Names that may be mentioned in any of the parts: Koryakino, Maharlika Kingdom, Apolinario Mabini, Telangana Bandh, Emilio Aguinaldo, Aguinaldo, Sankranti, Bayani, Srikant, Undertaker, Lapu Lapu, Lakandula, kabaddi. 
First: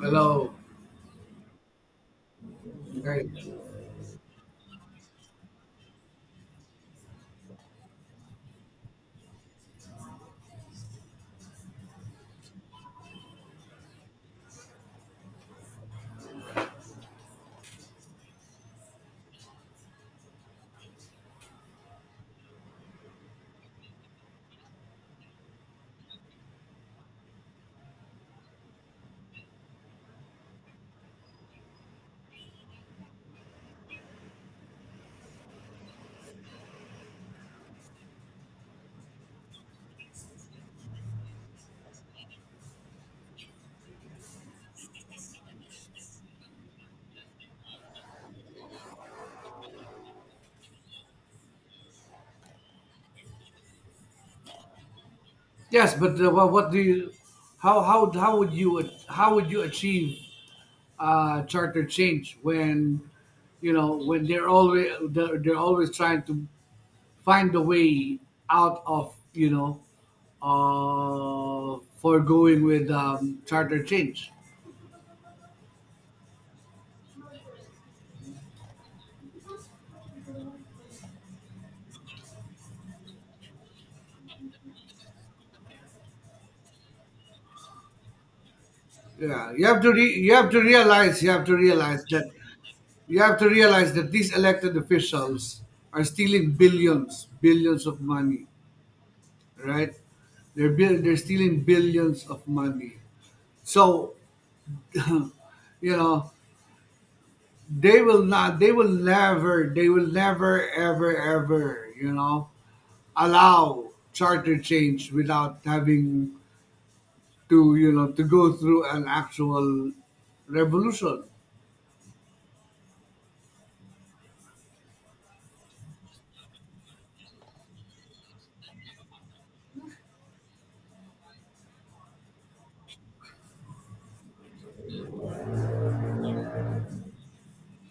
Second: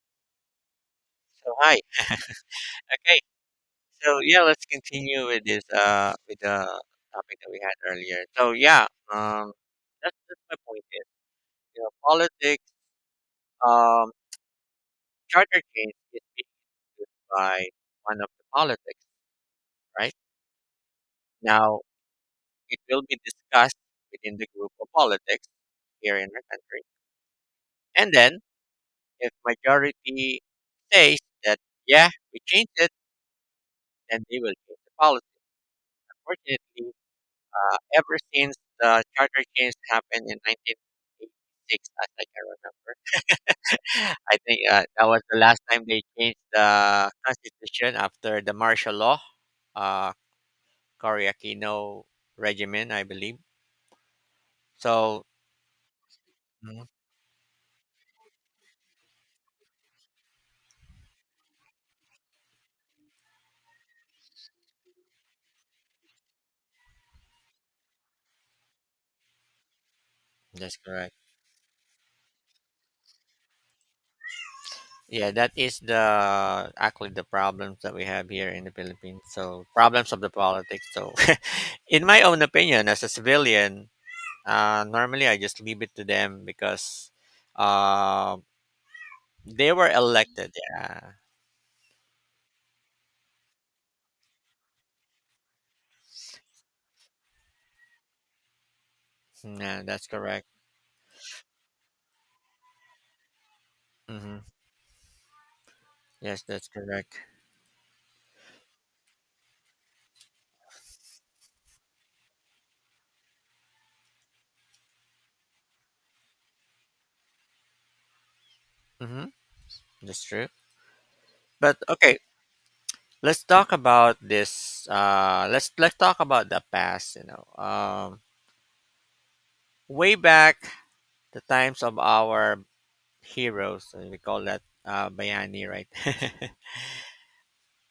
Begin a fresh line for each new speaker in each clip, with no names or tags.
Hello.
So hi. Okay.
Great.
So yeah, let's continue with this with the topic that we had earlier. So yeah, um that's my point is politics, um charter change is being used by one of the politics, right? Now it will be discussed within the group of politics here in our country. And then if majority says that yeah, we change it, then they will change the policy. Unfortunately, ever since the charter change happened in 1986, as I can remember. I think that was the last time they changed the constitution after the martial law, uh, Koryakino regime, I believe. So.
Yes, but what do
Mhm,
you? How would how would you achieve charter change when you know when they're always trying to find a way out of
that's correct.
for going with charter change.
Yeah, that is the actually the problems that we have here in the Philippines. So problems of the politics. So, in my own opinion, as a civilian, normally I just leave it to them because um
Yeah, you
they
have
were
to you
elected.
have to
Yeah.
realize you have to realize that you have to realize that these elected officials are stealing billions of money,
Yeah,
right?
that's correct.
They're bill they're stealing billions of money. So,
Hmm.
you know,
Yes, that's correct.
they will not, they will never, ever, ever, you know, allow charter change without having to, you know, to go through an
Hmm.
actual
That's true.
revolution.
But okay, let's talk about this. Let's talk about the past. Way back, the times of our heroes. And we call that Bayani, right?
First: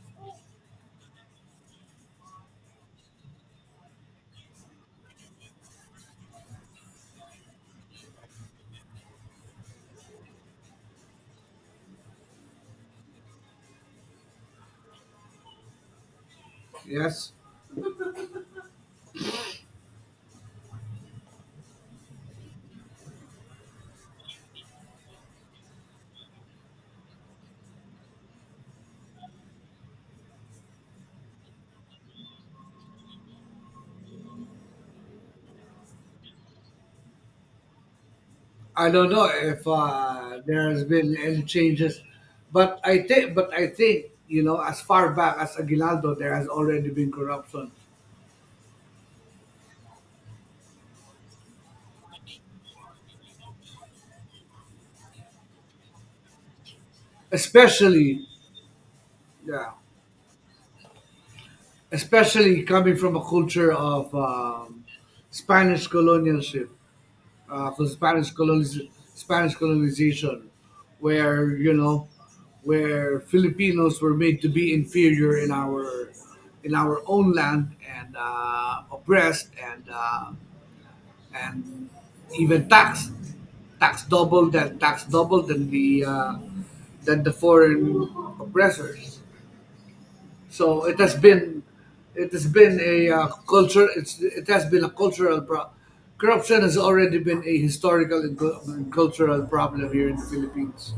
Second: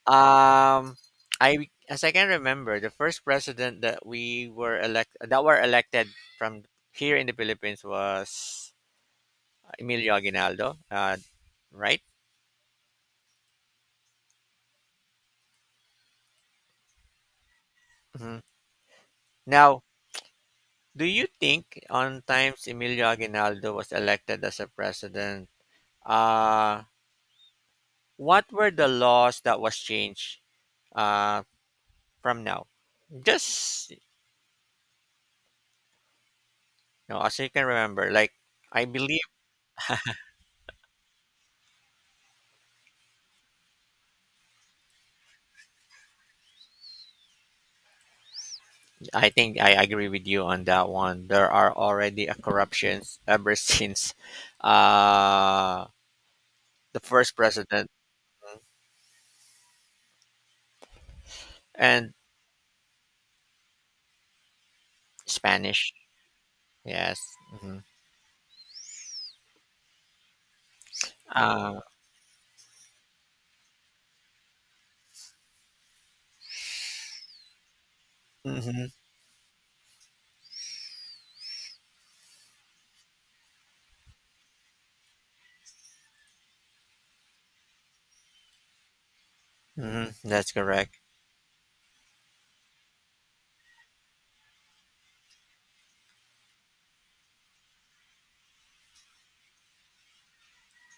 um, I as I can remember, the first president that we were elect that were elected from here in the Philippines was Emilio Aguinaldo. Right?
Yes,
Mhm. Now, do you think on times Emilio Aguinaldo was elected as a president, uh, what were the laws that was changed, uh, from now? Just as you can remember, like, I
I don't
believe,
know if there has been any changes, but I think, you know, as far back as Aguinaldo, there has already been corruption,
I think I agree with you on that one. There are already a corruptions ever since uh, the first president,
especially, yeah,
and
especially coming from a culture of spanish
Spanish.
colonialship,
Yes. Hmm.
'cause spanish colonization, where you
Uh,
know where filipinos were made to be inferior in our own land and
hmm
oppressed and even taxed taxed double than the foreign oppressors
That's
So
correct.
it has been a culture. It's it has been a cultural problem. Corruption has already been a historical and cul- and cultural problem here in the Philippines.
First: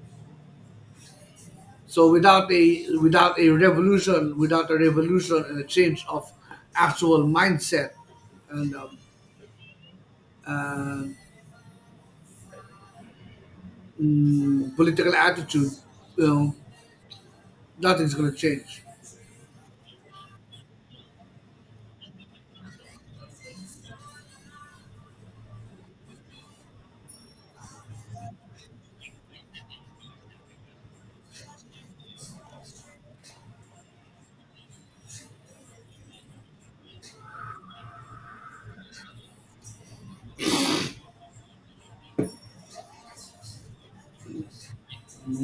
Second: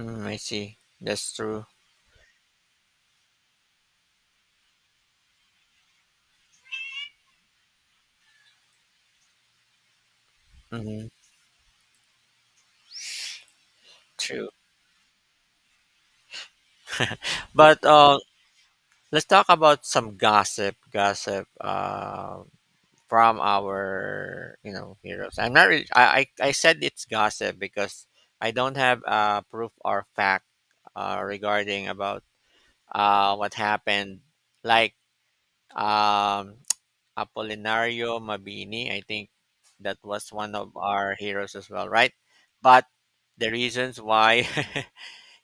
Mm, I see. That's true.
So without a without a revolution, without a revolution and a change of actual mindset and uh,
Mhm, true.
mm, political attitude, you know,
But
nothing's going to change.
let's talk about some gossip, from our heroes. I'm not really. I said it's gossip because I don't have proof or fact, regarding about what happened. Like, um, Apolinario Mabini, I think that was one of our heroes as well, right? But the reasons why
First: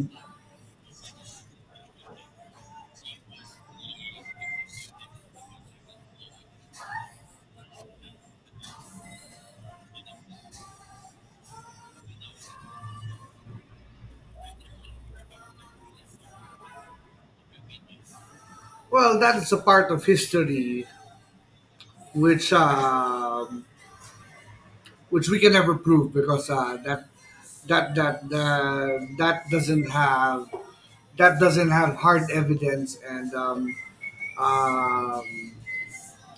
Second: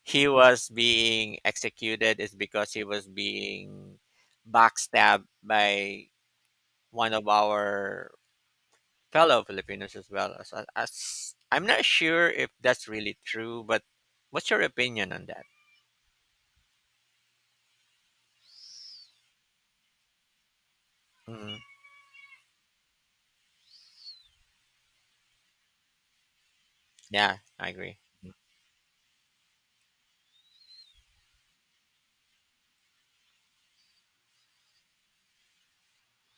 he was being executed is because he was being backstabbed by one of our fellow Filipinos as well. As I'm not sure if that's really true, but what's your opinion on that?
Well, that is a part of history
Mm,
which um which we can never prove because that
yeah, I
that
agree.
that that doesn't have hard evidence and um,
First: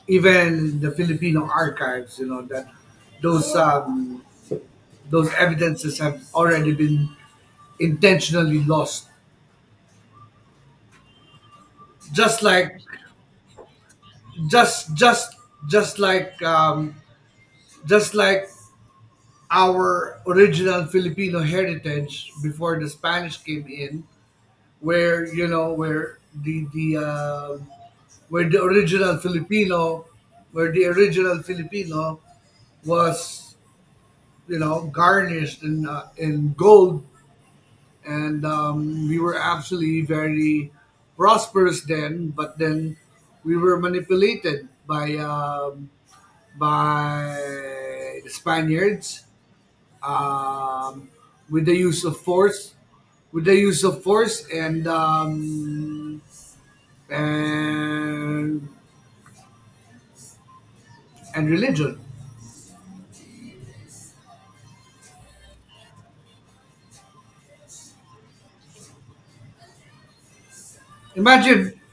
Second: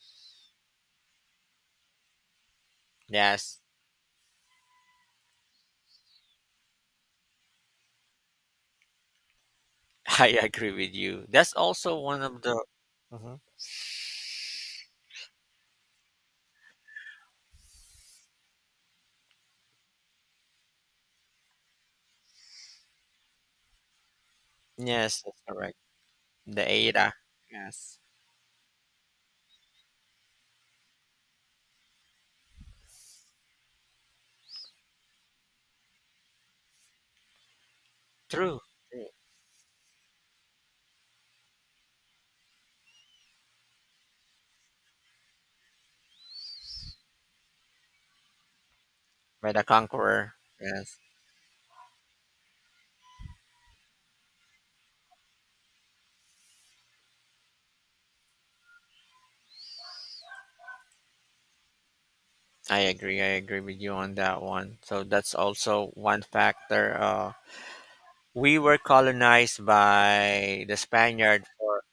even the Filipino archives, you know, that those
Yes,
um, those evidences have already been intentionally lost.
I agree with you. That's also one of
Just
the.
like
Mhm.
just just just like um, just like our original Filipino heritage before the Spanish came in,
Yes,
where
that's
you know
correct.
where
The
the
Ada. Yes,
where the original Filipino where the original Filipino was, you know, garnished in gold, and
true. True.
we were absolutely very prosperous then, but then we were manipulated by the Spaniards,
By the conqueror. Yes.
um, with the use of force, with the use of force and and religion.
I agree. I agree with you on that one. So that's also one factor. We were colonized by the Spaniard
Imagine,
for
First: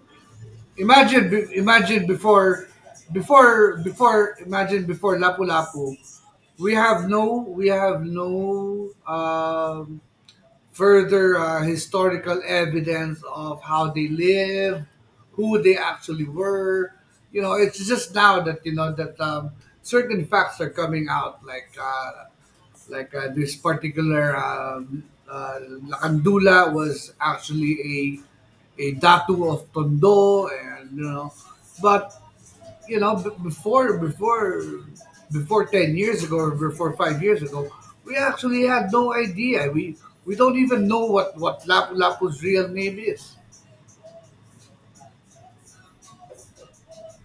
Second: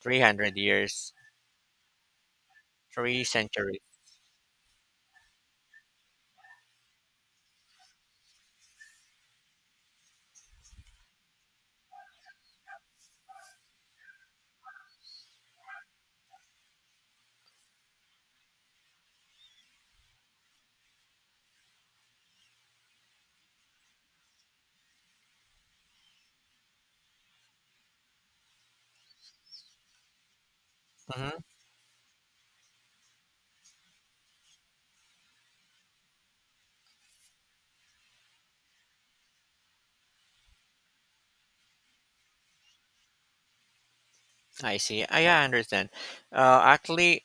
300 years,
imagine
three centuries.
imagine before Lapu Lapu, we have we have no further historical evidence of how they lived, who they actually were. You know, it's just now that you know that certain facts are coming out, like this particular uh, Lakandula was actually a datu of Tondo, and you know,
Hmm.
but you know, before 10 years ago or before 5 years ago, we actually had no idea. We don't even know what Lapu Lapu's real name is.
I see. I understand. Actually,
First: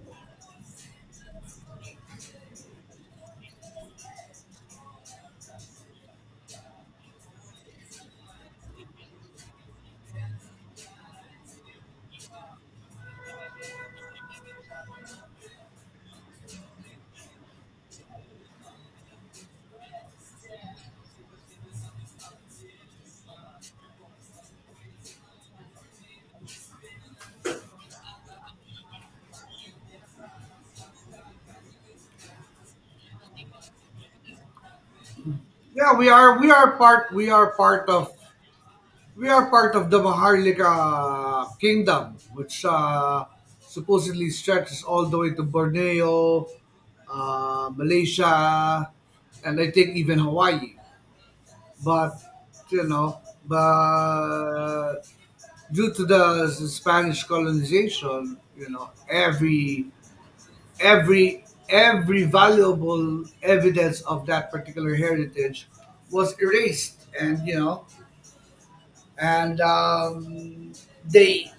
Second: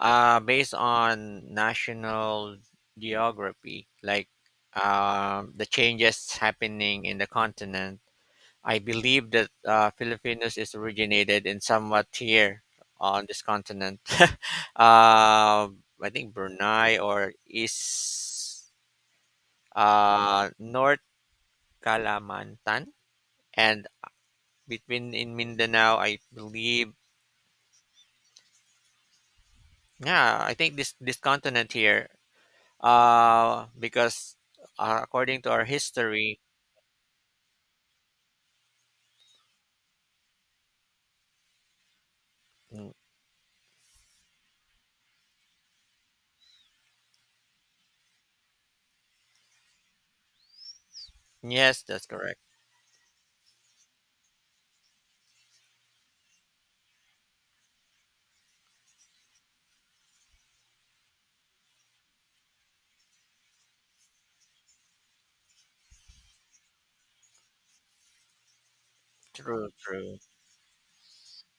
based on national geography, like, the changes happening in the continent, I believe that Filipinos is originated in somewhat here on this continent. I think Brunei or East, North Kalimantan, and between in Mindanao. I believe. Yeah. I think this continent here, because, according to our
Yeah,
history,
we are part of we are part of the Maharlika Kingdom, which
mm,
supposedly stretches all the way to Borneo, Malaysia, and I think even Hawaii.
yes, that's
But
correct.
you know, but due to the Spanish colonization, you know, every valuable evidence of that particular heritage was erased, and you know, and
True, true.
they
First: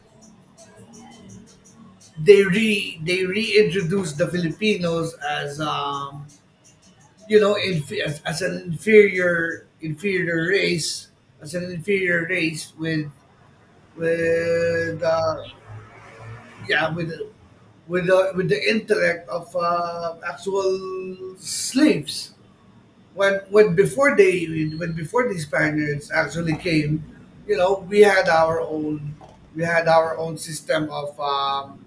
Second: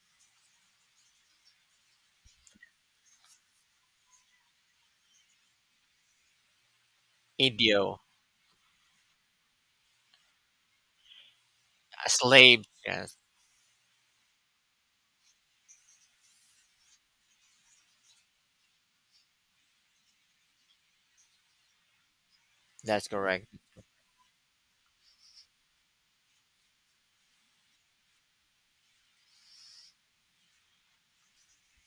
they reintroduced the Filipinos as you know,
Idio,
as an inferior race, as an
a
inferior
slave.
race with
Yes,
with uh, yeah with with the intellect of actual slaves,
that's correct.
when before they when before the Spaniards actually came, you know we had our own, we had our own system um,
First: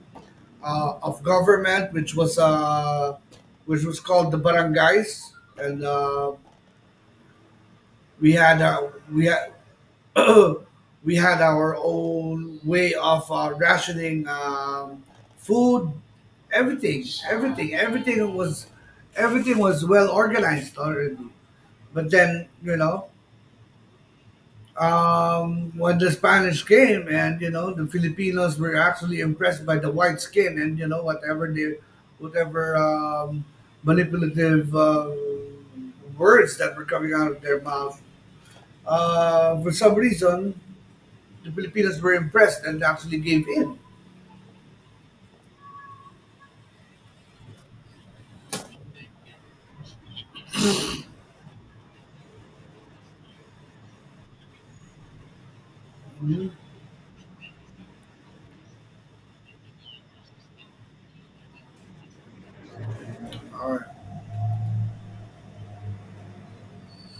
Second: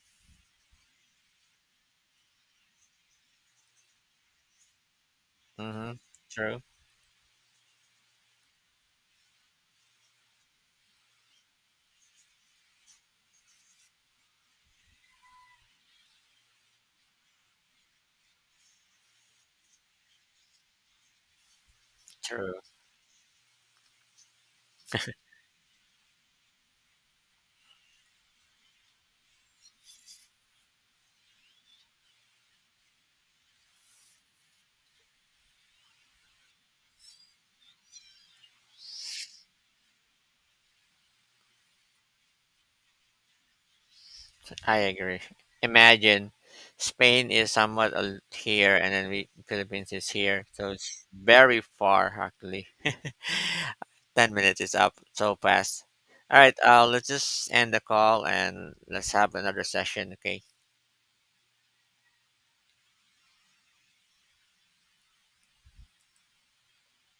uh, of government, which was called the barangays, and
Mm-hmm. True.
we had we had our own way of rationing food, everything, everything, everything was everything was well organized already. But then
True.
you know, when the Spanish came, and you know the Filipinos were actually impressed by the white skin, and you know whatever manipulative words that were coming out of their mouth. For some reason, the Filipinos were impressed and actually gave in.
I agree. Imagine Spain is somewhat here, and then we Philippines is here, so it's very far actually. 10 minutes is up so fast. All
Mhm.
right, let's just end the call and let's have another session. Okay.
All right.